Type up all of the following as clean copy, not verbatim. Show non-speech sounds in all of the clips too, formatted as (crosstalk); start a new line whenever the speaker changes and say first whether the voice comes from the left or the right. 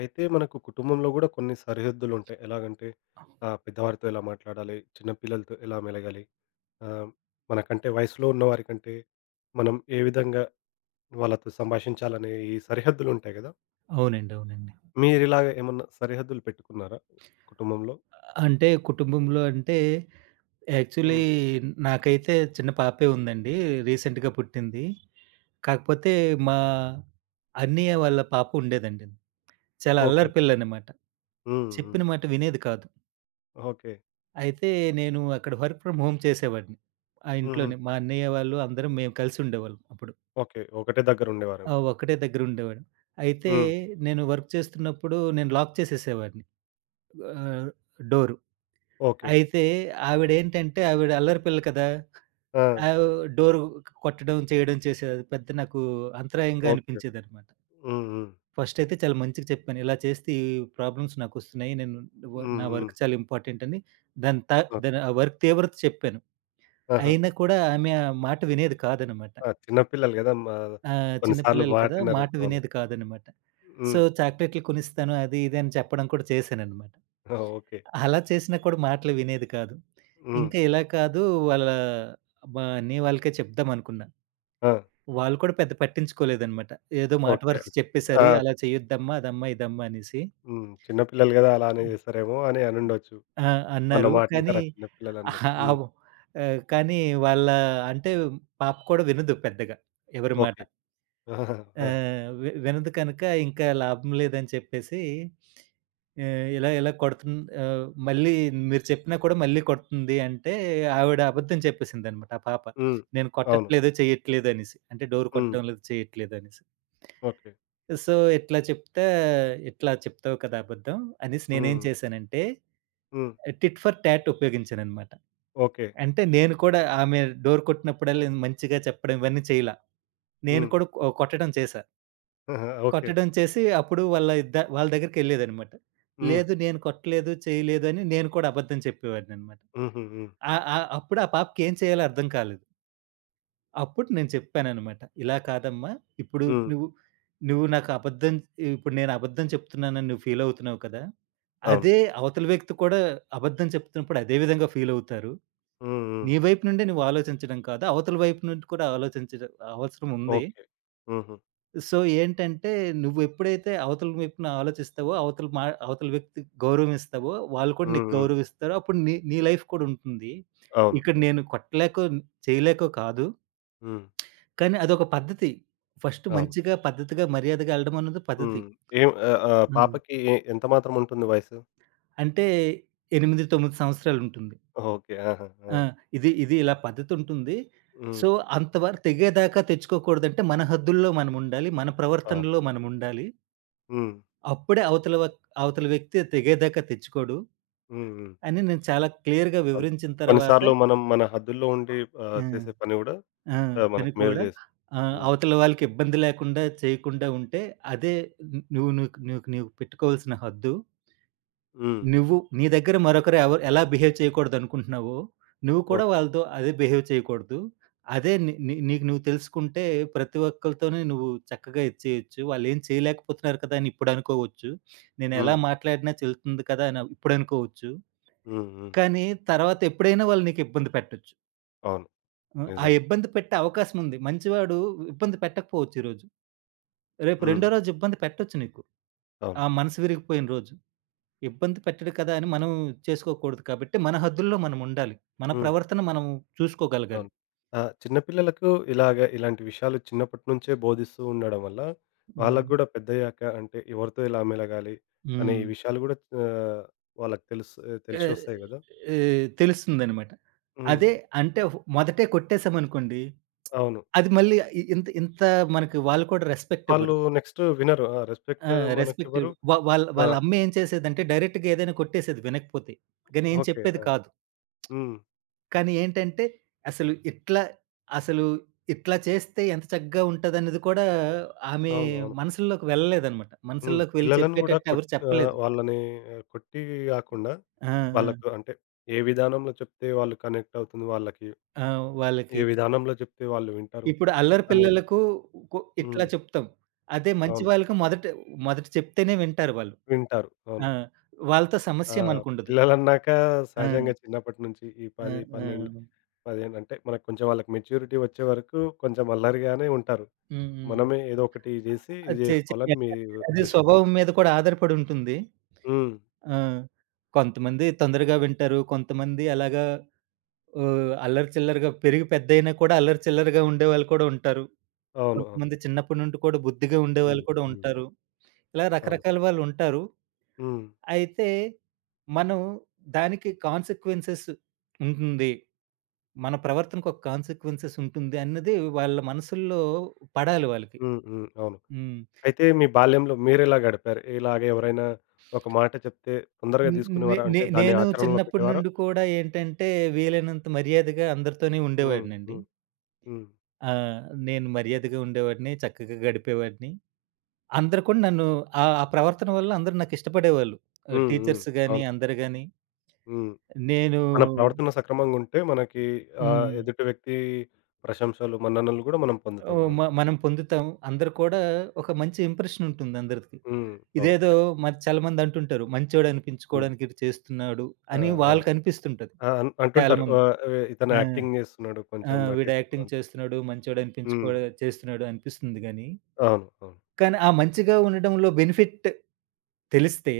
left: అయితే మనకు కుటుంబంలో గూడా కొన్ని సరిహద్దులుంటాయి. ఎలాగంటే పెద్దవారితో ఎలా మాట్లాడాలి, చిన్న పిల్లలతో ఎలా మెలగాలి, ఆహ్, మనకంటే వయసులో ఉన్నవారికంటే మనం ఏ విధంగా వాళ్ళతో సంభాషించాలనే ఈ సరిహద్దులుంటాయి గదా!
right: అవునండి. అవునండి.
left: మీరిలాగ ఏమన్నా సరిహద్దులు పెట్టుకున్నారా కుటుంబంలో?
right: అంటే కుటుంబంలో అంటే యాక్చువల్లీ
left: హ్మ్.
right: నాకైతే చిన్న పాపే ఉందండి. రీసెంట్‌గా పుట్టింది. కాకపోతే మా అన్నయ్య వాళ్ళ పాప ఉండేదండి. చాలా
left: ఓకే.
right: అల్లరి పిల్లనమాట.
left: హ్మ్. హ్మ్.
right: చెప్పిన మాట వినేది కాదు.
left: ఓకే.
right: అయితే నేను అక్కడ వర్క్ ఫ్రమ్ హోమ్ చేసేవాడిని. ఆ
left: హుహు.
right: ఇంట్లోనే మా అన్నయ్య వాళ్ళు అందరం మేము కలిసి ఉండేవాళ్ళం అప్పుడు.
left: ఓకే. ఒకటే
right: ఆ!
left: దగ్గరుండేవారేమో.
right: ఒకటే దగ్గర ఉండేవాడు. అయితే
left: హ్మ్.
right: నేను వర్క్ చేస్తున్నప్పుడు నేను లాక్ చేసేసేవాడిని ఆహ్, డోరు.
left: ఓకే.
right: అయితే ఆవిడేంటంటే ఆవిడ అల్లరి పిల్ల కదా!
left: ఆ!
right: ఆవ్ డోర్ కొట్టడం, చేయడం చేసేది. అది పెద్ద నాకు అంతరాయంగా
left: ఓకే.
right: అనిపించేదనమాట.
left: హ్మ్. హ్మ్.
right: ఫస్ట్ అయితే చాలా మంచిగా చెప్పాను. ఇలా చేస్తే ఈ ప్రాబ్లమ్స్ నాకొస్తున్నాయి. నేను
left: హ్మ్.
right: నా
left: హ్మ్.
right: వర్క్ చాలా ఇంపార్టెంట్ అని దాని త
left: ఓకే.
right: దాని ఆ వర్క్ తీవ్రత చెప్పాను.
left: ఆహా!
right: అయినా కూడా ఆమె ఆ మాట వినేది కాదనమాట.
left: ఆ! చిన్న పిల్లలు గదా!
right: ఆ!
left: కొన్ని
right: చిన్న
left: సార్లు
right: పిల్లలు కదా!
left: మాటినరు.
right: మాట
left: అవును.
right: వినేది కాదనమాట. సో,
left: హ్మ్.
right: చాక్లెట్లు కొనిస్తాను అది ఇది అని చెప్పడం కూడా చేశాననమాట.
left: ఆ! ఓకే.
right: అలా చేసినా కూడా మాటలు వినేది కాదు.
left: హ్మ్.
right: ఇంకా ఇలా కాదు వాళ్ళ మా అన్నయ్య వాళ్ళకే చెప్దామనుకున్నా.
left: ఆ!
right: వాళ్ళు కూడా పెద్ద పట్టించుకోలేదనమాట. ఏదో మాట
left: ఓకే.
right: వరకు
left: ఆ!
right: చెప్పేశారు. అలా చేయొద్దమ్మా, అదమ్మా, ఇదమ్మా అనేసి.
left: హ్మ్. చిన్న పిల్లలు గదా! అలానే జేస్తారేమో అని అనుండొచ్చు.
right: ఆ!
left: మన
right: అన్నారు. కానీ
left: మాటింటారా, చిన్న
right: ఆహ్,
left: పిల్లలన్నట్టు. హ్మ్.
right: ఆవ్ కానీ వాళ్ళ అంటే పాప కూడా వినదు పెద్దగా ఎవరి మాట.
left: ఓకే. ఆహాహా! ఆ!
right: ఆహ్, వి వినదు కనుక ఇంకా లాభం లేదని చెప్పేసి ఆహ్, ఇలా ఇలా కొడుతుంది, మళ్ళీ మీరు చెప్పినా కూడా మళ్ళీ కొడుతుంది అంటే ఆవిడ అబద్ధం చెప్పేసిందనమాట ఆ పాప.
left: హ్మ్.
right: నేను
left: అవును.
right: కొట్టట్లేదు, చేయట్లేదు అనేసి. అంటే డోర్
left: హ్మ్.
right: కొట్టడం లేదు, చేయట్లేదు అనేసి.
left: ఓకే.
right: సో, ఇట్లా చెప్తే "ఇట్లా చెప్తావు కదా అబద్ధం" అనేసి నేనేం
left: హ్మ్.
right: చేశానంటే
left: హ్మ్.
right: టిట్ ఫర్ టాట్ ఉపయోగించాననమాట.
left: ఓకే.
right: అంటే నేను కూడా ఆమె డోర్ కొట్టినప్పుడల్లా మంచిగా చెప్పడం ఇవన్నీ చేయలా. నేను
left: హ్మ్.
right: కూడా కొట్టడం చేశా.
left: ఆహా! ఓకే.
right: కొట్టడం చేసి అప్పుడు వాళ్ళ దగ్గరికెళ్ళేదనమాట.
left: హ్మ్.
right: లేదు నేను కొట్టలేదు, చేయలేదు అని నేను కూడా అబద్ధం చెప్పేవాడిననమాట.
left: హుహు. హ్మ్.
right: ఆహ్, ఆహ్, అప్పుడు ఆ పాపకేం చేయాలో అర్థం కాలేదు. అప్పుడు నేను చెప్పాననమాట. ఇలా కాదమ్మా! ఇప్పుడు
left: హ్మ్.
right: నువ్వు నువ్వు నాకు అబద్ధం ఇప్పుడు నేను అబద్ధం చెప్తున్నానని నువ్వు ఫీలవుతున్నావు కదా!
left: అవును.
right: అదే అవతల వ్యక్తి కూడా అబద్ధం చెప్తున్నప్పుడు అదే విధంగా ఫీలవుతారు.
left: హ్మ్. హ్మ్.
right: నీ వైపు నుండే నువ్వు ఆలోచించడం కాదు, అవతల వైపు నుండి కూడా ఆలోచించడం అవసరం ఉంది.
left: ఓకే. హుహు.
right: సో, ఏంటంటే నువ్వెప్పుడైతే అవతల వైపున ఆలోచిస్తావో, అవతల వ్యక్తికి గౌరవం ఇస్తావో, వాళ్ళు కూడా
left: హ్మ్.
right: నీకు
left: హ్మ్.
right: గౌరవం ఇస్తారు. అప్పుడు నీ నీ లైఫ్ కూడా ఉంటుంది.
left: అవును.
right: ఇక్కడ
left: అవును.
right: నేను కొట్టలేకో, చేయలేకో కాదు.
left: హ్మ్.
right: కానీ అదొక పద్ధతి. ఫస్ట్
left: అవును.
right: మంచిగా, పద్ధతిగా, మర్యాదగా ఎళ్ళడం అన్నది
left: హ్మ్.
right: పద్ధతి.
left: ఆహ్, ఆహ్,
right: ఆ!
left: పాపకి ఎంత మాత్రం ఉంటుంది వయసు?
right: అంటే 8, 9 సంవత్సరాలుంటుంది.
left: ఓకే. ఆహా! ఆ!
right: ఆ! ఇది ఇది ఇలా పద్ధతుంటుంది.
left: హ్మ్.
right: సో, అంతవరకు తెగేదాకా తెచ్చుకోకూడదంటే మన హద్దుల్లో మనముండాలి. మన
left: అవును.
right: ప్రవర్తనలో మనముండాలి.
left: హ్మ్.
right: అప్పుడే అవతల వ్యక్తి తెగేదాకా తెచ్చుకోడు
left: హ్మ్. హ్మ్.
right: అని నేను చాలా క్లియర్‌గా
left: అవును.
right: వివరించిన
left: కొన్ని
right: తర్వాత.
left: సార్లు మనం మన హద్దుల్లో ఉండి
right: ఆ!
left: చేసే పని గూడా
right: ఆ! పని
left: మనకు మేలు
right: కూడా
left: చేస్తుంది. హ్మ్.
right: అవతల వాళ్ళకి ఇబ్బంది లేకుండా చేయకుండా ఉంటే అదే నువ్వు నువ్వు నీకు పెట్టుకోవాల్సిన హద్దు.
left: హ్మ్.
right: నువ్వు నీ దగ్గర మరొకరు ఎవరు ఎలా బిహేవ్ చేయకూడదనుకుంటున్నావో, నువ్వు కూడా
left: ఓకే.
right: వాళ్ళతో అదే బిహేవ్ చేయకూడదు. అదే నీ నీ నీకు నువ్వు తెలుసుకుంటే ప్రతి ఒక్కళ్ళతోని నువ్వు చక్కగా ఇది చేయొచ్చు. వాళ్ళేం చేయలేకపోతున్నారు కదా అని ఇప్పుడనుకోవచ్చు. నేనెలా
left: హ్మ్.
right: మాట్లాడినా చెల్లుతుంది కదా అని ఇప్పుడనుకోవచ్చు.
left: హ్మ్. హ్మ్.
right: కానీ తర్వాత ఎప్పుడైనా వాళ్ళు నీకు ఇబ్బంది పెట్టొచ్చు.
left: అవును.
right: హ్మ్. ఆ
left: నిజమే.
right: ఇబ్బంది పెట్టే అవకాశం ఉంది. మంచివాడు ఇబ్బంది పెట్టకపోవచ్చు ఈరోజు. రేపు రెండో
left: హ్మ్.
right: రోజు ఇబ్బంది పెట్టొచ్చు నీకు.
left: అవును.
right: ఆ మనసు విరిగిపోయిన రోజు. ఇబ్బంది పెట్టడు కదా! అని మనం చేసుకోకూడదు కాబట్టి, మన హద్దుల్లో మనం ఉండాలి. మన
left: హ్మ్.
right: ప్రవర్తన మనం చూసుకోగలగాలి.
left: అవును. ఆ! చిన్న పిల్లలకు ఇలాగ ఇలాంటి విషయాలు చిన్నప్పటి నుంచే బోధిస్తూ ఉండడం వల్ల,
right: హ్మ్.
left: వాళ్ళకి గూడా పెద్దయ్యాక అంటే ఎవరితో ఎలా మెలగాలి అనే ఈ
right: హ్మ్.
left: విషయాలు గూడా ఆహ్, వాళ్ళకి
right: ఏ
left: తెలిసొస్తాయి గదా!
right: ఏ తెలుస్తుందనమాట.
left: హ్మ్.
right: అదే అంటే మొదటే కొట్టేసామనుకోండి,
left: అవును.
right: అది మళ్ళీ ఇ ఇంత ఇంత మనకి వాళ్ళు కూడా రెస్పెక్ట్ ఇవ్వరు.
left: వాళ్ళు నెక్స్ట్ వినరు. ఆ! రెస్పెక్ట్
right: ఆ! రెస్పెక్ట్
left: మనకివ్వరు.
right: ఇవ్ వా వాళ్ళ
left: ఆ!
right: వాళ్ళ అమ్మ ఏం చేసేదంటే డైరెక్ట్‌గా ఏదైనా కొట్టేసేది వినకపోతే. గానీ ఏం
left: ఓకే.
right: చెప్పేది
left: ఆ!
right: కాదు.
left: హ్మ్.
right: కానీ ఏంటంటే, అసలు ఇట్లా అసలు ఇట్లా చేస్తే ఎంత చక్కగా ఉంటదనేది కూడా ఆమె
left: అవును. అవును.
right: మనసుల్లోకి వెళ్ళలేదనమాట.
left: హ్మ్.
right: మనసుల్లోకి వెళ్లి
left: పిల్లలను గూడా
right: చెప్పేటట్టు ఎవరు చెప్పలేదు.
left: వాళ్ళని కొట్టి గాకుండా,
right: ఆ! ఆ!
left: వాళ్ళకు అంటే ఏ విధానంలో చెప్తే వాళ్ళు కనెక్ట్ అవుతుంది వాళ్ళకి,
right: ఆ!
left: ఏ
right: వాళ్ళకి.
left: విధానంలో చెప్తే వాళ్ళు వింటారు
right: ఇప్పుడు అల్లరి
left: అనేది.
right: పిల్లలకు కు ఇట్లా
left: హ్మ్.
right: చెప్తాం. అదే మంచి
left: అవును.
right: వాళ్ళకి మొదట మొదట చెప్తేనే వింటారు వాళ్ళు.
left: వింటారు. అవును.
right: ఆ! వాళ్ళతో సమస్య మనకుండదు.
left: పిల్లలన్నాక సహజంగా
right: ఆ!
left: చిన్నప్పటి నుంచి ఈ
right: ఆ!
left: 10,
right: ఆ!
left: 12, 15 అంటే మనకు, కొంచెం వాళ్ళకి మెచ్యూరిటీ వచ్చే వరకు కొంచెం అల్లరిగానే ఉంటారు.
right: హ్మ్. హ్మ్.
left: మనమే ఏదో ఒకటి జేసి ఇది
right: అది చే
left: జేసుకోవాలని
right: చెయ్యాలి.
left: మీ
right: అది
left: ఉద్దేశ్యం.
right: స్వభావం మీద కూడా ఆధారపడి ఉంటుంది.
left: హ్మ్.
right: ఆ! కొంతమంది తొందరగా వింటారు. కొంతమంది అలాగా ఓహ్! అల్లరి చిల్లరగా పెరిగి పెద్దయినా కూడా అల్లరి చిల్లరగా ఉండేవాళ్ళు కూడా ఉంటారు.
left: అవును. అవును.
right: కొంతమంది చిన్నప్పటి నుండి కూడా బుద్ధిగా ఉండేవాళ్ళు
left: హ్మ్.
right: కూడా
left: హ్మ్.
right: ఉంటారు. ఇలా
left: అవును.
right: రకరకాల వాళ్ళు ఉంటారు.
left: హ్మ్.
right: అయితే మనం దానికి కాన్సీక్వెన్సెస్ ఉంటుంది. మన ప్రవర్తనకు ఒక కాన్సీక్వెన్సెస్ ఉంటుంది అన్నది వాళ్ళ మనసుల్లో పడాలి వాళ్ళకి.
left: హ్మ్. హ్మ్. అవును.
right: హ్మ్.
left: అయితే మీ బాల్యంలో మీరెలా గడిపారు? ఇలాగ ఎవరైనా ఒక మాట చెప్తే తొందరగా
right: నే నే
left: తీసుకునేవారా?
right: నే
left: అంటే దాన్ని
right: నేను
left: ఆచరణలో
right: చిన్నప్పటి
left: పెట్టేవారా?
right: నుండి కూడా ఏంటంటే వీలైనంత మర్యాదగా అందరితోనే
left: హ్మ్.
right: ఉండేవాడినండి.
left: హ్మ్. హ్మ్.
right: ఆ! నేను మర్యాదగా ఉండేవాడిని, చక్కగా గడిపేవాడిని. అందరూ కూడా నన్ను ఆ ఆ ప్రవర్తన వల్ల అందరూ నాకిష్టపడేవాళ్ళు. ఆహ్,
left: హ్మ్. హ్మ్.
right: టీచర్స్ గాని,
left: అవును.
right: అందరు గాని.
left: హ్మ్.
right: నేను
left: మన ప్రవర్తన సక్రమంగుంటే మనకి
right: హ్మ్.
left: ఎదుటి వ్యక్తి ప్రశంసలు, మన్ననలు గూడా మనం పొందుతాం.
right: ఓహ్!
left: అవును.
right: మనం పొందుతాం. అందరూ కూడా ఒక మంచి ఇంప్రెషన్ ఉంటుంది అందరికి.
left: హ్మ్. అవును.
right: ఇదేదో మరి చాలామంది అంటుంటారు. మంచోడు
left: హ్మ్.
right: అనిపించుకోవడానికి ఇది చేస్తున్నాడు
left: ఆ!
right: అని
left: ఆ!
right: వాళ్ళకి అనిపిస్తుంటది.
left: ఆ! అంటుంటారు.
right: చాలామంది.
left: ఇతను
right: ఆ!
left: యాక్టింగ్ జేస్తున్నాడు,
right: ఆ!
left: కొంచెం
right: వీడు యాక్టింగ్
left: నటిస్తున్నాడు.
right: చేస్తున్నాడు, మంచోడు
left: హ్మ్.
right: అనిపించుకోవడా చేస్తున్నాడు అనిపిస్తుంది గాని,
left: అవును. అవును.
right: కానీ ఆ మంచిగా ఉండడంలో బెనిఫిట్ తెలిస్తే,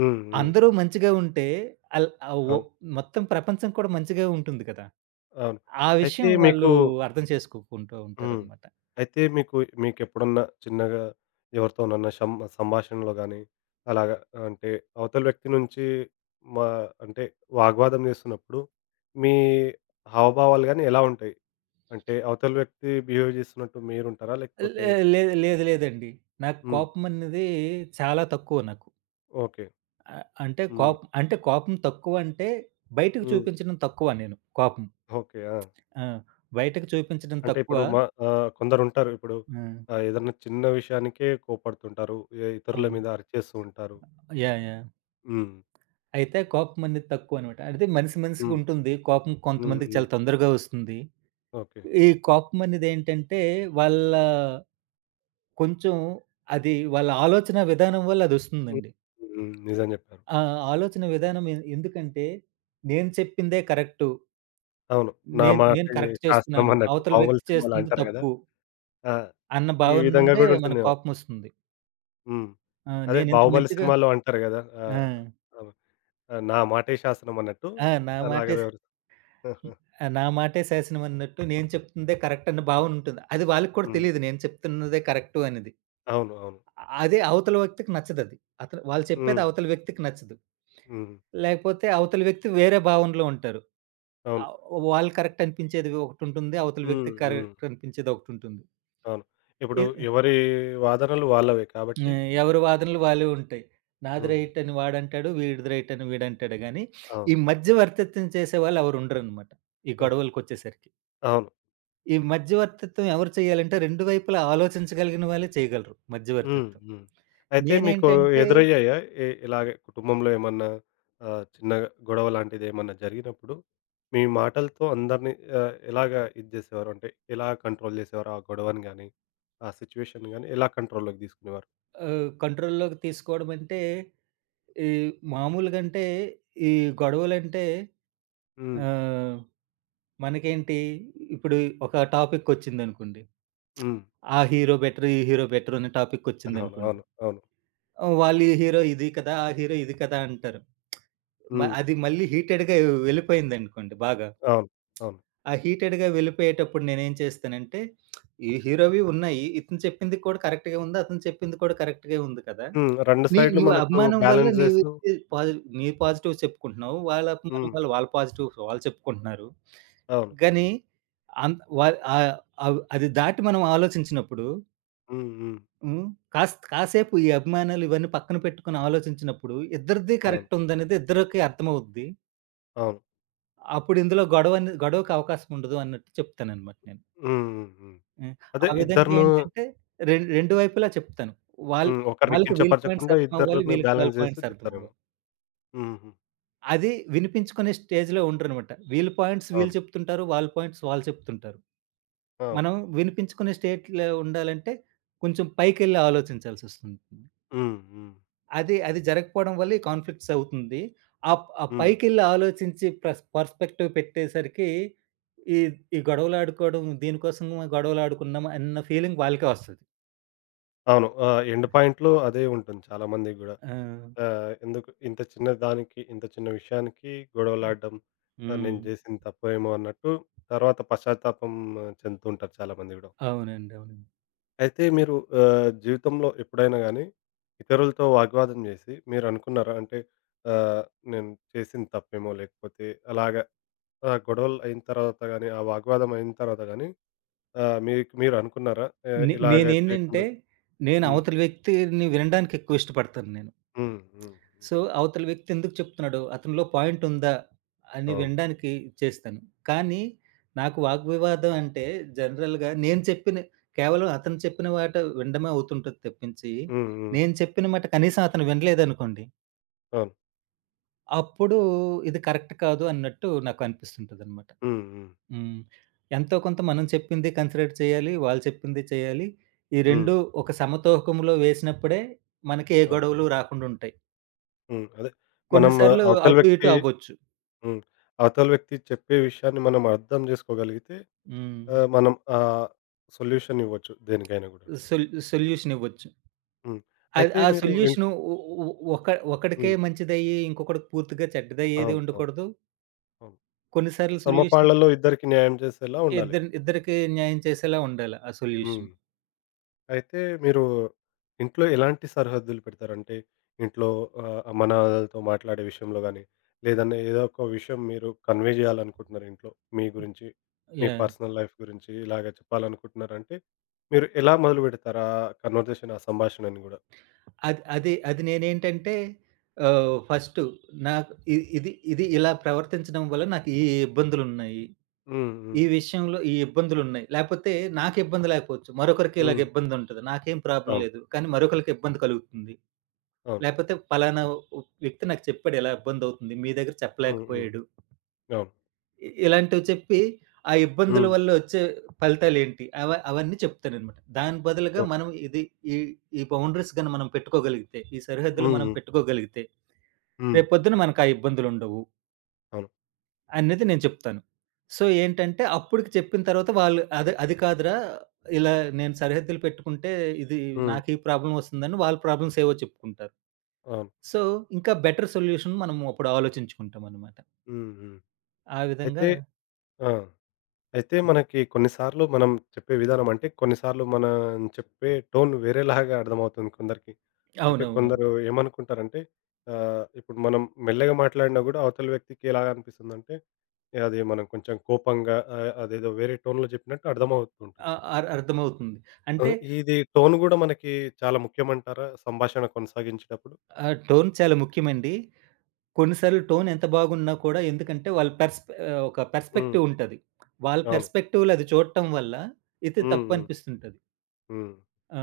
left: హ్మ్. హ్మ్.
right: అందరూ మంచిగా ఉంటే అల్ ఆహ్, ఒ
left: అవును.
right: మొత్తం ప్రపంచం కూడా మంచిగా ఉంటుంది కదా!
left: అవును.
right: ఆ
left: అయితే
right: విషయం వాళ్ళు
left: మీకు
right: అర్థం చేసుకోకుంటూ
left: హ్మ్.
right: ఉంటారనమాట.
left: అయితే మీకు, మీకెప్పుడన్నా చిన్నగా ఎవరితోనన్నా సంభాషణలో గాని, అలాగా, అంటే అవతల వ్యక్తి నుంచి మా అంటే వాగ్వాదం చేస్తున్నప్పుడు మీ హావభావాలు గాని ఎలా ఉంటాయి? అంటే అవతల వ్యక్తి బిహేవ్ చేస్తున్నట్టు మీరుంటారా? లేకపోతే?
right: లే లే లేదు లేదండి. నాకు
left: హ్మ్.
right: కోపం అనేది చాలా తక్కువ నాకు.
left: ఓకే.
right: ఆహ్, అంటే
left: హ్మ్.
right: కోప్ అంటే కోపం తక్కువ అంటే బయటకు
left: హ్మ్.
right: చూపించడం తక్కువ నేను కోపం.
left: ఓకే. ఆ!
right: ఆ! బయటకు చూపించడం
left: అంటే
right: తక్కువ.
left: ఇప్పుడు కొందరుంటారు. ఇప్పుడు
right: ఆ!
left: ఏదన్నా చిన్న విషయానికే కోప్పడుతుంటారు. ఇతరుల
right: అవును.
left: మీద అరిచేస్తూ ఉంటారు.
right: యాహ్! యాహ్!
left: హ్మ్.
right: అయితే కోపమనేది తక్కువనమాట. అంటే మనిషి
left: హ్మ్.
right: మనిషికుంటుంది. కోపం
left: హ్మ్.
right: కొంతమందికి
left: హ్మ్.
right: చాలా తొందరగా వస్తుంది.
left: ఓకే.
right: ఈ కోపమనేదేంటంటే వాళ్ళ కొంచెం అది వాళ్ళ ఆలోచన విధానం వల్ల
left: హ్మ్.
right: అదొస్తుందండి.
left: హ్మ్. నిజం జెప్పారు.
right: ఆ ఆలోచన విధానం ఎందుకంటే నేను చెప్పిందే కరెక్టు.
left: అవును. నా
right: నేను నేను
left: మాటే
right: కరెక్ట్
left: శాసనం
right: చేస్తున్నాను.
left: అన్నట్టు
right: అవతల వ్యక్తి
left: 'బాహుబలి' సినిమాలో
right: చేస్తుంది
left: అంటారు గదా!
right: తప్పు
left: ఆ!
right: అన్న
left: ఈ
right: భావన
left: విధంగా
right: నుండే
left: గూడా
right: మనకు
left: ఉంటుందేమో.
right: కోపమొస్తుంది.
left: హ్మ్.
right: ఆ!
left: అదే
right: నేనింత
left: 'బాహుబలి'
right: మంచిగా.
left: సినిమాలో అంటారు గదా!
right: ఆ!
left: ఆహ్, అవును. నా మాటే శాసనం అన్నట్టు,
right: ఆ!
left: అలాగే (laughs)
right: నా మాటే శాసనం అన్నట్టు నేను చెప్తుందే కరెక్ట్ అన్న భావన ఉంటుంది. అది వాళ్ళకి కూడా
left: హ్మ్.
right: తెలీదు నేను చెప్తున్నదే కరెక్టు అనేది.
left: అవును. అవును.
right: ఆ- అదే అవతల వ్యక్తికి నచ్చదది. అతను వాళ్ళు చెప్పేది
left: హ్మ్.
right: అవతల వ్యక్తికి నచ్చదు.
left: హ్మ్.
right: లేకపోతే అవతల వ్యక్తి వేరే భావనలో ఉంటారు.
left: అవును.
right: ఆహ్, వాళ్ళు కరెక్ట్ అనిపించేది ఒకటుంటుంది. అవతల
left: హ్మ్.
right: వ్యక్తికి
left: హ్మ్.
right: కరెక్ట్ అనిపించేది ఒకటుంటుంది.
left: అవును. ఇప్పుడు
right: ఇ
left: ఎవరి వాదనలు వాళ్ళవే కాబట్టి.
right: ఎవరి వాదనలు వాళ్ళవి ఉంటాయి. నాది
left: హ్మ్.
right: రైట్ అని వాడంటాడు. వీడిది రైట్ అని వీడంటాడు గానీ, ఈ
left: అవును.
right: మధ్యవర్తిత్వం చేసేవాళ్ళు ఎవరు ఉండరనమాట. ఈ
left: (laughs)
right: గొడవలకొచ్చేసరికి.
left: అవును.
right: ఈ మధ్యవర్తిత్వం ఎవరు చేయాలంటే, 2 వైపులా ఆలోచించగలిగిన వాళ్ళే చేయగలరు
left: హ్మ్.
right: మధ్యవర్తిత్వం.
left: హ్మ్. అయితే మీకు
right: నేనేంటంటే
left: ఎదురయ్యాయా? ఇలాగే కుటుంబంలో ఏమన్నా చిన్న గొడవ లాంటిదేమన్నా జరిగినప్పుడు, మీ మాటలతో అందరిని ఎలాగా ఇది జేసేవారు? అంటే ఎలా కంట్రోల్ జేసేవారు? ఆ గొడవని గాని, ఆ సిట్యుయేషన్‌ని గాని ఎలా కంట్రోల్‌లోకి తీసుకునేవారు?
right: కంట్రోల్‌లోకి తీసుకోవడం అంటే, ఈ మామూలుగా అంటే ఈ గొడవలంటే
left: హ్మ్.
right: ఆహ్, మనకేంటి ఇప్పుడు ఒక టాపికొచ్చిందనుకోండి.
left: హ్మ్.
right: ఆ హీరో బెటర్, ఈ హీరో బెటర్ అనే
left: అవును.
right: టాపికొచ్చిందనుకోండి.
left: అవును. అవును.
right: ఆహ్, వాళ్ళు ఈ హీరో ఇది కదా! ఆ హీరో ఇది కదా! అంటారు.
left: హ్మ్.
right: అది మళ్ళీ హీటెడ్‌గా వెళ్ళిపోయిందనుకోండి బాగా.
left: అవును. అవును.
right: ఆ హీటెడ్‌గా వెళ్ళిపోయేటప్పుడు నేనేం చేస్తానంటే, ఈ హీరోవి ఉన్నాయి. ఇతను చెప్పింది కూడా కరెక్ట్‌గే ఉంది. అతను చెప్పింది కూడా కరెక్ట్‌గే ఉంది కదా!
left: హ్మ్. 2 సైడ్‌లు
right: నువ్వు
left: మనకు
right: అభిమానం వల్ల
left: బ్యాలెన్స్
right: నీవి
left: జేస్తూ.
right: పాజి నీ పాజిటివ్స్ చెప్పుకుంటున్నావు. వాళ్ళ అభిమానం
left: హ్మ్.
right: వల్ల వాళ్ళ పాజిటివ్స్ వాళ్ళు చెప్పుకుంటున్నారు.
left: అవును.
right: గానీ అన్ వా ఆహ్, అవ్ అది దాటి మనం ఆలోచించినప్పుడు.
left: హ్మ్. హ్మ్.
right: హ్మ్. కాసేపు ఈ అభిమానాలు ఇవన్నీ పక్కన పెట్టుకొని ఆలోచించినప్పుడు ఇద్దరిది
left: అవును.
right: కరెక్ట్ ఉందనేది ఇద్దరికి అర్థమవుద్ది.
left: అవును.
right: అప్పుడు ఇందులో గొడవ అనే గొడవకి అవకాశం ఉండదు అన్నట్టు చెప్తాననమాట నేను.
left: హ్మ్. హ్మ్. హ్మ్.
right: హ్మ్.
left: అదే
right: ఆ విధంగా
left: ఇద్దరిని.
right: ఏంటంటే రెండు వైపులా చెప్తాను. వాళ్
left: హ్మ్. ఒకరిని
right: వాళ్ళకి వీళ్ళ పాయింట్స్
left: కించపరచకుండా
right: అర్థమవ్వాలి.
left: ఇద్దరిని
right: వీళ్ళకి వాళ్ళ
left: బ్యాలెన్స్ జేస్తూ
right: పాయింట్స్
left: చెప్తారేమో.
right: అర్థమవ్వాలి.
left: హుహు.
right: అది వినిపించుకునే స్టేజ్‌లో ఉండరనమాట. వీళ్ళ పాయింట్స్ వీళ్ళు
left: అవును.
right: చెప్తుంటారు. వాళ్ళ పాయింట్స్ వాళ్ళు చెప్తుంటారు.
left: అవును.
right: మనం వినిపించుకునే స్టేట్‌లో ఉండాలంటే కొంచెం పైకెళ్ళి ఆలోచించాల్సొస్తుంది.
left: హ్మ్. హ్మ్.
right: అది అది జరగకపోవడం వల్ల ఈ కాన్ఫ్లిక్ట్స్ అవుతుంది. ఆ
left: హ్మ్.
right: పైకెళ్ళి ఆలోచించి పర్స్‌పెక్టివ్ పెట్టేసరికి ఈ ఈ గొడవలాడుకోవడం దీనికోసం గొడవలాడుకున్నాం అన్న ఫీలింగ్ వాళ్ళకే వస్తది.
left: అవును. ఎండ్ పాయింట్‌లో అదే ఉంటుంది చాలా మందికి గూడా.
right: ఆ!
left: ఎందుకు ఇంత చిన్న దానికి, ఇంత చిన్న విషయానికి గొడవలాడడం, నేను
right: హ్మ్.
left: జేసింది తప్పేమో అన్నట్టు తర్వాత పశ్చాత్తాపం చెందుతూ ఉంటారు చాలా మంది గూడా.
right: అవునండి. అవునండి.
left: అయితే మీరు జీవితంలో ఎప్పుడైనా గానీ ఇతరులతో వాగ్వాదం జేసి మీరనుకున్నారా? అంటే ఆహ్, నేను చేసింది తప్పేమో, లేకపోతే అలాగా, ఆ! గొడవలు అయిన తర్వాత గాని, ఆ వాగ్వాదం అయిన తర్వాత గాని మీకు మీరు అనుకున్నారా? ఇలాగ చేయకుండా.
right: నేనేంటంటే, నేను
left: హ్మ్.
right: అవతల వ్యక్తిని వినడానికి ఎక్కువ ఇష్టపడతాను నేను.
left: హ్మ్. హ్మ్.
right: సో, అవతల వ్యక్తి ఎందుకు చెప్తున్నాడో, అతనిలో పాయింట్ ఉందా అని
left: అవును.
right: వినడానికి చేస్తాను. కానీ నాకు వాగ్వివాదం అంటే జనరల్‌గా నేను చెప్పిన కేవలం అతను చెప్పిన మాట వినడమే అవుతుంటది తప్పించి,
left: హ్మ్. హ్మ్.
right: నేను చెప్పిన మాట కనీసం అతను వినలేదనుకోండి,
left: అవును.
right: అప్పుడు ఇది కరెక్ట్ కాదు అన్నట్టు నాకు అనిపిస్తుంటదనమాట.
left: హ్మ్. హ్మ్.
right: హ్మ్. ఎంతో కొంత మనం చెప్పింది కన్సిడర్ చేయాలి. వాళ్ళు చెప్పింది చేయాలి. ఈ
left: హ్మ్.
right: 2 ఒక సమతూకంలో వేసినప్పుడే మనకి ఏ
left: అవును.
right: గొడవలు రాకుండుంటాయి.
left: హ్మ్. అదే మనం
right: కొన్నిసార్లు
left: అవతల
right: అటు ఇటు
left: వ్యక్తి.
right: అవ్వచ్చు.
left: హ్మ్. అవతల వ్యక్తి చెప్పే విషయాన్ని మనం అర్థం చేసుకోగలిగితే
right: హ్మ్.
left: మనం సొల్యూషన్ ఇవ్వచ్చు దేనికైనా గూడా అంటారు.
right: సొల్యూషన్ ఇవ్వచ్చు.
left: హ్మ్.
right: అది
left: అయితే
right: ఆ
left: మీరు
right: సొల్యూషను ఒ ఒ ఒక ఒకడికే
left: హ్మ్.
right: మంచిదయ్యి, ఇంకొకడికి పూర్తిగా చెడ్డదయ్యేది
left: అవును. అవును.
right: ఉండకూడదు.
left: అవును.
right: కొన్నిసార్లు సొల్యూషన్స్
left: సమపాళ్లలో ఇద్దరికీ న్యాయం చేసేలా ఉండాలి.
right: ఇద్దరికి న్యాయం చేసేలా ఉండాలి ఆ
left: హ్మ్.
right: సొల్యూషన్.
left: అయితే మీరు ఇంట్లో ఎలాంటి సరిహద్దులు పెడతారంటే, ఇంట్లో అమ్మానాన్నలతో మాట్లాడే విషయంలో గాని, లేదన్నా ఏదో ఒక విషయం మీరు కన్వే చేయాలనుకుంటున్నారు ఇంట్లో మీ గురించి, మీ
right: యాహ్!
left: పర్సనల్ లైఫ్ గురించి ఇలాగ చెప్పాలనుకుంటున్నారంటే, మీరు ఎలా మొదలుపెడతారు ఆ కన్వర్జేషన్, ఆ సంభాషణని గూడా?
right: అది అది అది నేనేంటంటే ఫస్టు నాకు ఇ ఇది ఇది ఇలా ప్రవర్తించడం వల్ల నాకు ఈ ఇబ్బందులున్నాయి.
left: హ్మ్. హ్మ్.
right: ఈ విషయంలో ఈ ఇబ్బందులున్నాయి. లేపోతే నాకు ఇబ్బంది లేకపోవచ్చు. మరొకరికి ఇలాగ
left: హ్మ్.
right: ఇబ్బందుంటది. నాకేం ప్రాబ్లమ్
left: అవును.
right: లేదు. కానీ మరొకళ్ళకి ఇబ్బంది కలుగుతుంది.
left: అవును.
right: లేపోతే పలానా ఉ వ్యక్తి నాకు చెప్పాడు ఇలా ఇబ్బందవుతుంది. మీ దగ్గర
left: హ్మ్. హ్మ్.
right: చెప్పలేకపోయాడు.
left: అవును.
right: ఇలాంటివి చెప్పి ఆ ఇబ్బందుల
left: హ్మ్.
right: వల్ల వచ్చే ఫలితాలేంటి అవన్నీ చెప్తాననమాట. దాని బదులుగా
left: ఓహ్!
right: మనం ఇది ఈ, ఈ బౌండరీస్ గాని మనం పెట్టుకోగలిగితే, ఈ సరిహద్దులు
left: హ్మ్.
right: మనం
left: హ్మ్.
right: పెట్టుకోగలిగితే
left: హ్మ్.
right: రేపొద్దున మనకు ఆ ఇబ్బందులుండవు
left: అవును.
right: అనేది నేను చెప్తాను. సో, ఏంటంటే అప్పటికి చెప్పిన తర్వాత వాళ్ళు అది అది కాదురా! ఇలా నేను సరిహద్దులు పెట్టుకుంటే ఇది
left: హ్మ్.
right: నాకు ఈ ప్రాబ్లమ్ వస్తుందని వాళ్ళ ప్రాబ్లమ్స్ ఏవో చెప్పుకుంటారు.
left: అవును.
right: సో, ఇంకా బెటర్ సొల్యూషన్ మనం అప్పుడు ఆలోచించుకుంటామనమాట.
left: హ్మ్. హ్మ్.
right: ఆ విధంగా.
left: అయితే, ఆ! అయితే మనకి కొన్నిసార్లు మనం చెప్పే విధానం, అంటే కొన్నిసార్లు మనం చెప్పే టోన్ వేరేలాగా అర్థమవుతుంది కొందరికి. అంటే
right: అవునవునవును.
left: కొందరు ఏమనుకుంటారంటే ఇప్పుడు మనం మెల్లగా మాట్లాడినా కూడా అవతల వ్యక్తికి ఎలా అనిపిస్తుందంటే అది మనం కొంచెం కోపంగా అదేదో వేరే టోన్‌లో చెప్పినట్టు అర్థమవుతూ ఉంటుంది.
right: అ అర్ అర్థమవుతుంది.
left: ఆ!
right: అంటే
left: ఇది టోన్ కూడా మనకి చాలా ముఖ్యమంటారా సంభాషణ కొనసాగించేటప్పుడు?
right: ఆహ్, టోన్ చాలా ముఖ్యమండి. కొన్ని సార్లు టోన్ ఎంత బాగున్నా కూడా ఎందుకంటే ఒక
left: హ్మ్.
right: పర్స్పెక్టివ్ ఉంటది. వాళ్ళ
left: అవును.
right: పర్స్పెక్టివ్‌లో అది చూడటం వల్ల ఇది
left: హ్మ్. హ్మ్.
right: తప్పనిపిస్తుంటది.
left: హ్మ్.
right: ఆ!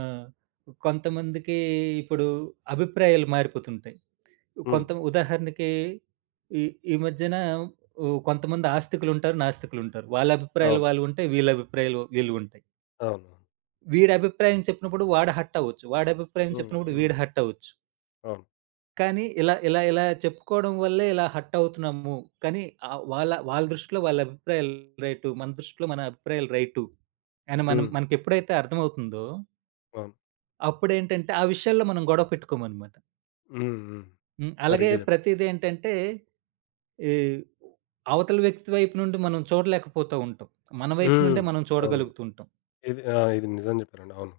right: కొంతమందికి ఇప్పుడు అభిప్రాయాలు మారిపోతుంటాయి.
left: హ్మ్.
right: కొంత ఉదాహరణకి ఈ ఈ మధ్యన ఓహ్, కొంతమంది ఆస్తికులుంటారు, నాస్తికులుంటారు. వాళ్ళ అభిప్రాయాలు
left: అవును.
right: వాళ్ళు ఉంటాయి. వీళ్ళ అభిప్రాయాలు వీళ్ళు ఉంటాయి.
left: అవును.
right: వీడి అభిప్రాయం చెప్పినప్పుడు వాడు హర్ట్ అవ్వచ్చు. వాడి అభిప్రాయం
left: హ్మ్.
right: చెప్పినప్పుడు
left: హ్మ్.
right: వీడు హర్ట్ అవ్వచ్చు.
left: అవును.
right: కానీ ఇలా ఇలా ఇలా చెప్పుకోవడం వల్లే ఇలా హర్ట్ అవుతున్నాము. కానీ ఆహ్, వాళ్ళ వాళ్ళ దృష్టిలో వాళ్ళ అభిప్రాయాలు రైటు. మన దృష్టిలో మన అభిప్రాయాలు రైటు. అని
left: హ్మ్.
right: మనకెప్పుడైతే అర్థమవుతుందో
left: అవును.
right: అప్పుడేంటంటే ఆ విషయాల్లో మనం గొడవ పెట్టుకోమనమాట.
left: హ్మ్. హ్మ్.
right: హ్మ్. అలాగే
left: సరిగ్గా చెప్పారు.
right: ప్రతీదేంటంటే, ఈ అవతల వ్యక్తి వైపు నుండి మనం చూడలేకపోతా ఉంటాం. మన వైపు
left: హ్మ్.
right: నుండే మనం
left: అవును.
right: చూడగలుగుతుంటాం.
left: ఇది, ఆ! ఇది నిజం జెప్పారండి. అవును.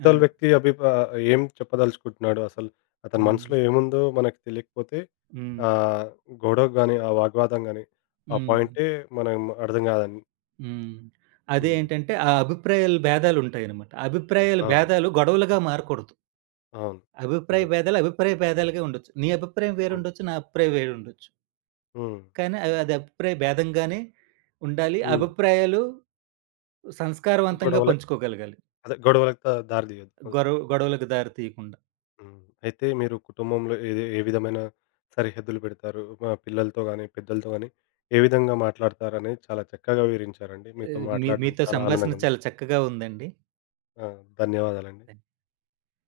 right: ఆ!
left: వ్యక్తి ఏం చెప్పదలుచుకుంటున్నాడు అసలు అతని
right: హ్మ్.
left: మనసులో ఏముందో మనకు తెలియకపోతే
right: హ్మ్.
left: ఆహ్, గొడవకు గాని, ఆ వాగ్వాదం గాని, ఆ
right: హ్మ్.
left: పాయింటే మనం అర్థం గాదని.
right: హ్మ్. అదే
left: హ్మ్.
right: ఏంటంటే, ఆ అభిప్రాయాల భేదాలుంటాయనమాట. అభిప్రాయాల
left: అవును.
right: భేదాలు గొడవలుగా మారకూడదు.
left: అవును.
right: అభిప్రాయ
left: నిజం.
right: భేదాలు, అభిప్రాయ భేదాలుగా ఉండొచ్చు. నీ అభిప్రాయం
left: అవును.
right: వేరుండొచ్చు. నా అభిప్రాయం వేరుండొచ్చు.
left: హ్మ్.
right: కానీ అది అభిప్రాయ భేదంగానే ఉండాలి.
left: హ్మ్.
right: అభిప్రాయాలు సంస్కారవంతంగా
left: గొడవలకి,
right: పంచుకోగలగాలి.
left: అదే గొడవలకి దారి తీయొద్దు.
right: గొడవలకు దారి తీయకుండా.
left: హ్మ్. అయితే మీరు కుటుంబంలో ఏది, ఏ విధమైన సరిహద్దులు పెడతారు? మా పిల్లలతో గాని, పెద్దలతో గాని ఏ విధంగా మాట్లాడతారని చాలా చక్కగా వివరించారండి. మీతో
right: ఆహ్,
left: మాట్లాడడం
right: మీతో
left: చాలా
right: సంభాషణ
left: ఆనందంగా ఉంది.
right: చాలా చక్కగా ఉందండి.
left: ఆ! ధన్యవాదాలండి.